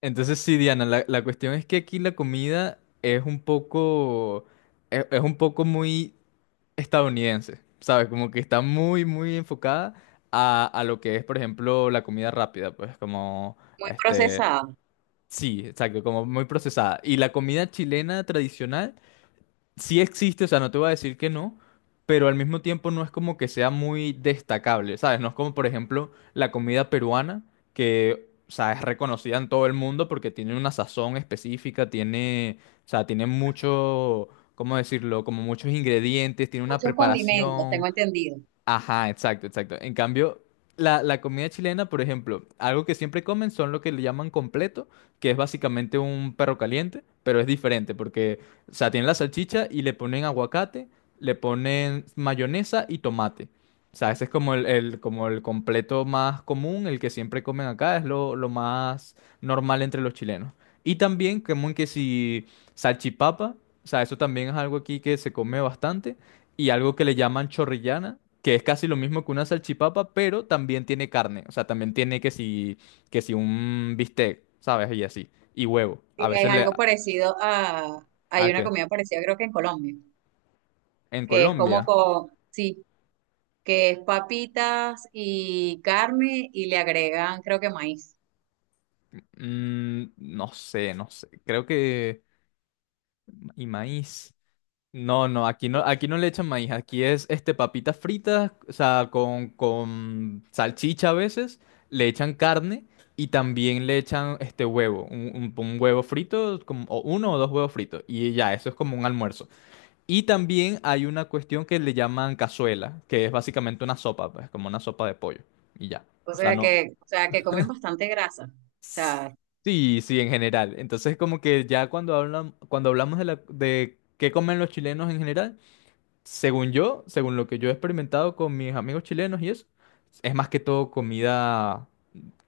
Entonces sí, Diana, la cuestión es que aquí la comida es un poco, es un poco muy estadounidense, ¿sabes? Como que está muy, muy enfocada a lo que es, por ejemplo, la comida rápida, pues como, Muy este, procesada. sí, exacto, como muy procesada. Y la comida chilena tradicional sí existe, o sea, no te voy a decir que no, pero al mismo tiempo no es como que sea muy destacable, ¿sabes? No es como, por ejemplo, la comida peruana, que, o sea, es reconocida en todo el mundo porque tiene una sazón específica, tiene, o sea, tiene mucho, ¿cómo decirlo? Como muchos ingredientes, tiene una Muchos condimentos, tengo preparación. entendido. Ajá, exacto, exacto. En cambio, la comida chilena, por ejemplo, algo que siempre comen son lo que le llaman completo, que es básicamente un perro caliente, pero es diferente porque, o sea, tienen la salchicha y le ponen aguacate, le ponen mayonesa y tomate. O sea, ese es como el completo más común, el que siempre comen acá, es lo más normal entre los chilenos. Y también, común que si salchipapa, o sea, eso también es algo aquí que se come bastante y algo que le llaman chorrillana, que es casi lo mismo que una salchipapa, pero también tiene carne. O sea, también tiene que si un bistec, ¿sabes? Y así. Y huevo. A veces Es le... algo parecido a, hay ¿A una qué? comida parecida creo que en Colombia, En que es como Colombia. con, sí, que es papitas y carne y le agregan creo que maíz. No sé, no sé. Creo que... Y maíz. No, no, aquí no, aquí no le echan maíz, aquí es papitas fritas, o sea, con salchicha a veces, le echan carne y también le echan huevo, un huevo frito, como, o uno o dos huevos fritos, y ya, eso es como un almuerzo. Y también hay una cuestión que le llaman cazuela, que es básicamente una sopa, pues, como una sopa de pollo, y ya. O sea, no. O sea que comen bastante grasa. O sea, Sí, sí, en general. Entonces, como que ya cuando hablan, cuando hablamos de la, de qué comen los chilenos en general, según yo, según lo que yo he experimentado con mis amigos chilenos y eso, es más que todo comida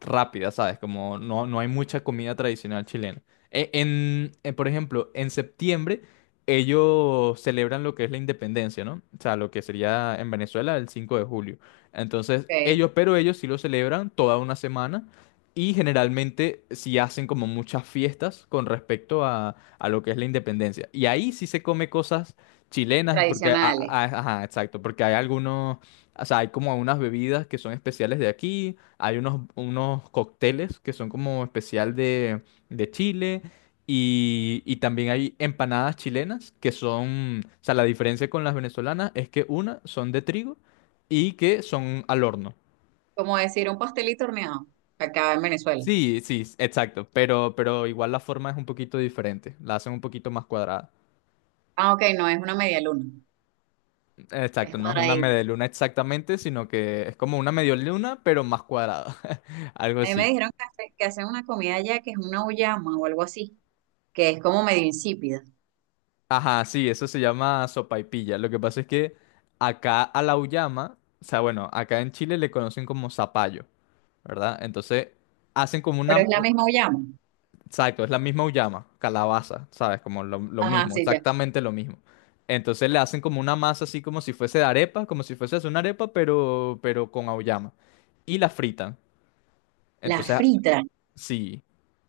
rápida, ¿sabes? Como no, no hay mucha comida tradicional chilena. En por ejemplo, en septiembre ellos celebran lo que es la independencia, ¿no? O sea, lo que sería en Venezuela el 5 de julio. Entonces, ok, ellos, pero ellos sí lo celebran toda una semana y generalmente sí hacen como muchas fiestas con respecto a lo que es la independencia. Y ahí sí se come cosas chilenas, porque, tradicionales. Ajá, exacto, porque hay algunos, o sea, hay como unas bebidas que son especiales de aquí, hay unos, unos cócteles que son como especial de, Chile, y también hay empanadas chilenas que son, o sea, la diferencia con las venezolanas es que una son de trigo y que son al horno. Como decir un pastelito horneado acá en Venezuela. Sí, sí, exacto, pero igual la forma es un poquito diferente, la hacen un poquito más cuadrada. Ah, ok, no es una media luna, es Exacto, no es una cuadradita. media luna exactamente, sino que es como una medio luna, pero más cuadrada. Algo A mí me así. dijeron que, que hacen una comida allá que es una uyama o algo así, que es como medio insípida, Ajá, sí, eso se llama sopaipilla. Lo que pasa es que acá a la uyama, o sea, bueno, acá en Chile le conocen como zapallo, ¿verdad? Entonces hacen como pero una. es la misma uyama. Exacto, es la misma uyama, calabaza, ¿sabes? Como lo Ajá, mismo, sí, ya. exactamente lo mismo. Entonces le hacen como una masa así como si fuese de arepa, como si fuese una arepa, pero con auyama. Y la fritan. La Entonces frita, sí.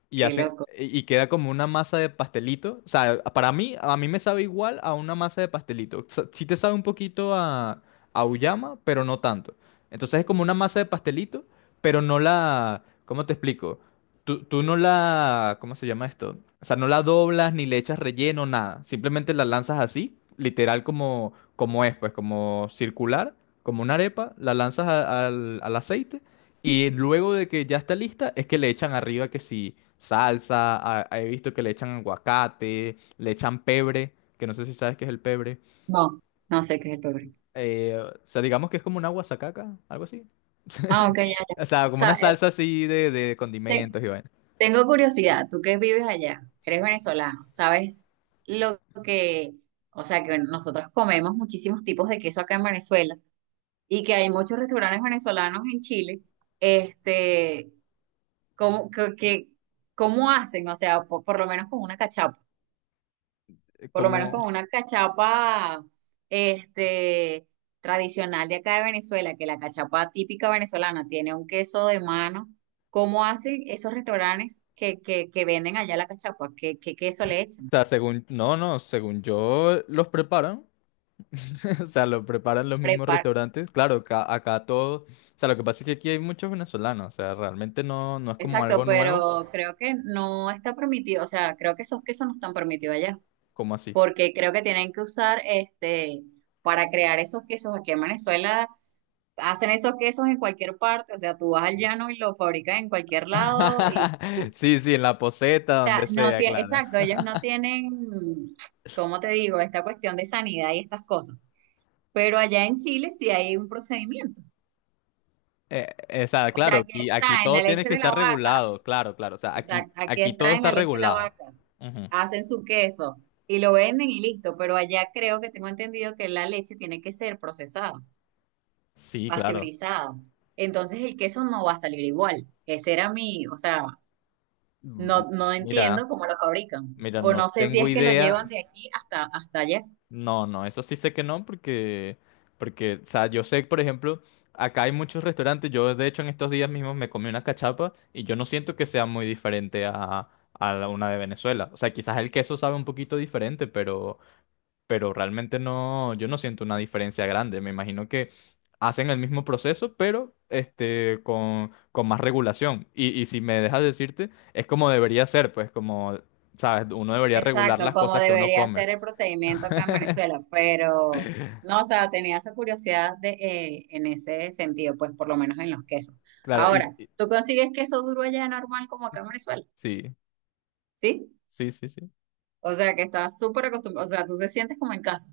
Y qué hace, loco. Y queda como una masa de pastelito. O sea, para mí, a mí me sabe igual a una masa de pastelito. Sí te sabe un poquito a uyama, pero no tanto. Entonces es como una masa de pastelito, pero no la... ¿Cómo te explico? Tú no la... ¿Cómo se llama esto? O sea, no la doblas ni le echas relleno, nada. Simplemente la lanzas así, literal como, como es, pues como circular, como una arepa, la lanzas al aceite y luego de que ya está lista, es que le echan arriba que si salsa, he visto que le echan aguacate, le echan pebre, que no sé si sabes qué es el pebre. No, no sé qué es el pebre. O sea, digamos que es como una guasacaca, algo así. Ah, ok, ya, ya. O O sea, como sea, una salsa así de te- condimentos y vaina. tengo curiosidad, tú que vives allá, eres venezolano, ¿sabes lo que, o sea, que nosotros comemos muchísimos tipos de queso acá en Venezuela y que hay muchos restaurantes venezolanos en Chile, este, cómo, cómo hacen? O sea, por lo menos con una cachapa. Por lo menos con Como, una cachapa este, tradicional de acá de Venezuela, que la cachapa típica venezolana tiene un queso de mano. ¿Cómo hacen esos restaurantes que, que venden allá la cachapa? ¿Qué, qué queso le o echan? sea, según, no, no, según yo, los preparan. O sea, lo preparan los mismos Prepar restaurantes. Claro, acá todo, o sea, lo que pasa es que aquí hay muchos venezolanos, o sea, realmente no, no es como Exacto, algo nuevo, pero creo que no está permitido, o sea, creo que esos quesos no están permitidos allá, como así. porque creo que tienen que usar este para crear esos quesos aquí en Venezuela. Hacen esos quesos en cualquier parte, o sea, tú vas al llano y lo fabrican en cualquier lado. Y o Sí, sí, en la poseta, sea, donde no sea, tiene, claro. exacto, ellos no tienen, ¿cómo te digo? Esta cuestión de sanidad y estas cosas. Pero allá en Chile sí hay un procedimiento. O sea, O sea, claro, aquí aquí extraen la todo tiene leche que de la estar vaca, regulado, claro, claro. O sea, aquí, exacto, aquí aquí todo extraen está la leche de la regulado. vaca, Ujú. hacen su queso y lo venden y listo. Pero allá creo que tengo entendido que la leche tiene que ser procesada, Sí, claro. pasteurizada. Entonces el queso no va a salir igual. Ese era mi, o sea, Mm, no, no Mira, entiendo cómo lo fabrican. mira, O no no sé si tengo es que lo llevan idea. de aquí hasta, hasta allá. No, no, eso sí sé que no, porque, o sea, yo sé, por ejemplo, acá hay muchos restaurantes. Yo, de hecho, en estos días mismos me comí una cachapa y yo no siento que sea muy diferente a, a una de Venezuela. O sea, quizás el queso sabe un poquito diferente, pero realmente no, yo no siento una diferencia grande. Me imagino que hacen el mismo proceso, pero con más regulación. Y si me dejas decirte, es como debería ser, pues como, sabes, uno debería regular Exacto, las como cosas que uno debería come. ser el procedimiento acá en Venezuela, pero no, o sea, tenía esa curiosidad de, en ese sentido, pues por lo menos en los quesos. Claro, Ahora, ¿tú consigues queso duro allá normal como acá en Venezuela? sí, ¿Sí? sí, sí, sí. O sea, que estás súper acostumbrado, o sea, tú te sientes como en casa.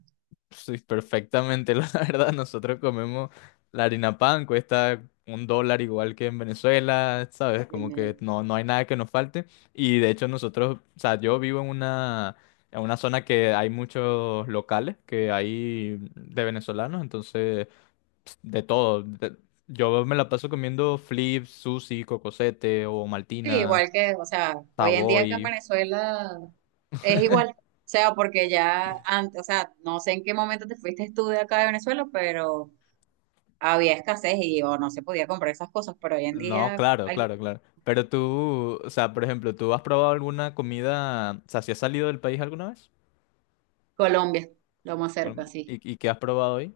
Sí, perfectamente, la verdad. Nosotros comemos la harina pan, cuesta $1 igual que en Venezuela, ¿sabes? Como Bienvenido. que no, no hay nada que nos falte. Y de hecho nosotros, o sea, yo vivo en una zona que hay muchos locales que hay de venezolanos, entonces de todo. Yo me la paso comiendo flips, sushi, cocosete o Sí, maltina, igual que, o sea, hoy en día acá en Savoy. Venezuela es igual. O sea, porque ya antes, o sea, no sé en qué momento te fuiste tú de acá de Venezuela, pero había escasez y o no se podía comprar esas cosas, pero hoy en No, día claro, hay. claro, claro. Pero tú, o sea, por ejemplo, ¿tú has probado alguna comida, o sea, si has salido del país alguna vez? Colombia, lo más Bueno, cerca, sí. ¿Y qué has probado hoy?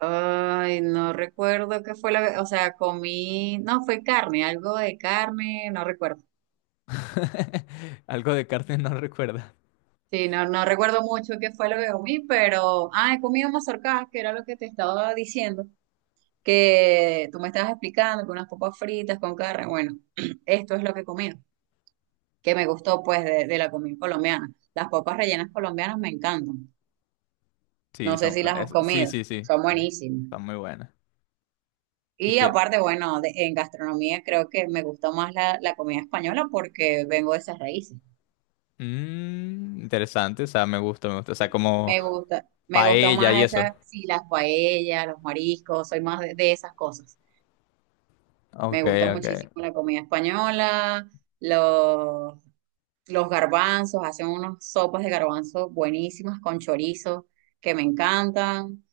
Ay, no recuerdo qué fue la, o sea, comí, no, fue carne, algo de carne, no recuerdo. Algo de carne no recuerda. Sí, no, no recuerdo mucho qué fue lo que comí, pero, ah, he comido mazorcas, que era lo que te estaba diciendo, que tú me estabas explicando, con unas papas fritas, con carne, bueno, esto es lo que comí que me gustó pues de la comida colombiana. Las papas rellenas colombianas me encantan. Sí, No sé son, si las has sí, comido, sí, sí, son sí. buenísimas. Están muy buenas. Y Y que, aparte, bueno, en gastronomía creo que me gusta más la, la comida española porque vengo de esas raíces. Interesante, o sea, me gusta, me gusta. O sea, como Me gusta paella más y eso. esas, sí, las paellas, los mariscos, soy más de esas cosas. Me Ok, gusta ok. muchísimo la comida española, los, los garbanzos, hacen unas sopas de garbanzos buenísimas con chorizo que me encantan,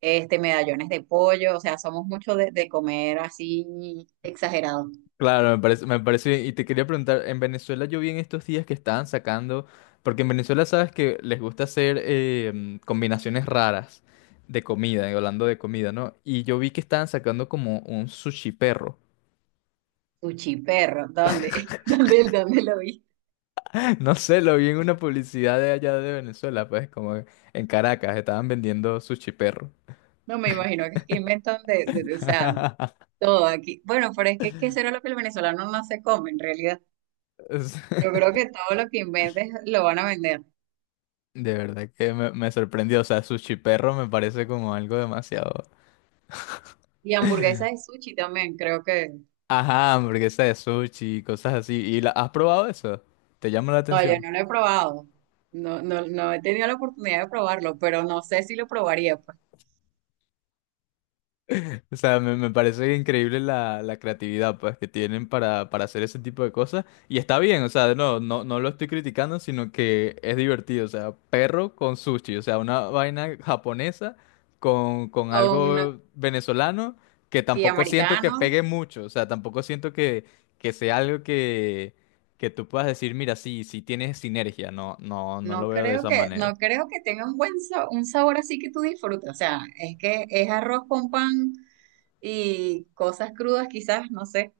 medallones de pollo, o sea, somos mucho de comer así exagerado. Claro, me parece bien. Y te quería preguntar, en Venezuela yo vi en estos días que estaban sacando, porque en Venezuela sabes que les gusta hacer combinaciones raras de comida, hablando de comida, ¿no? Y yo vi que estaban sacando como un sushi perro. Sushi perro, ¿dónde? ¿Dónde, dónde lo vi? No sé, lo vi en una publicidad de allá de Venezuela, pues como en Caracas, estaban vendiendo sushi perro. No me imagino que inventan de, o sea, todo aquí. Bueno, pero es que ¿qué será lo que el venezolano no se come en realidad? Es- Yo creo que todo lo que inventes lo van a vender. De verdad que me sorprendió, o sea, sushi perro me parece como algo demasiado... Y hamburguesas de sushi también, creo que. Ajá, hamburguesa de sushi y cosas así. ¿Y la, has probado eso? ¿Te llama la No, yo atención? no lo he probado. No, no, no he tenido la oportunidad de probarlo, pero no sé si lo probaría, pues. O sea, me parece increíble la creatividad pues, que tienen para hacer ese tipo de cosas. Y está bien, o sea, no, no, no lo estoy criticando, sino que es divertido. O sea, perro con sushi, o sea, una vaina japonesa con Con algo venezolano que y tampoco siento que americano, pegue mucho. O sea, tampoco siento que sea algo que tú puedas decir, mira, sí, sí tienes sinergia. No, no, no lo no veo de creo esa que, no manera. creo que tenga un buen un sabor así que tú disfrutes. O sea, es que es arroz con pan y cosas crudas, quizás, no sé.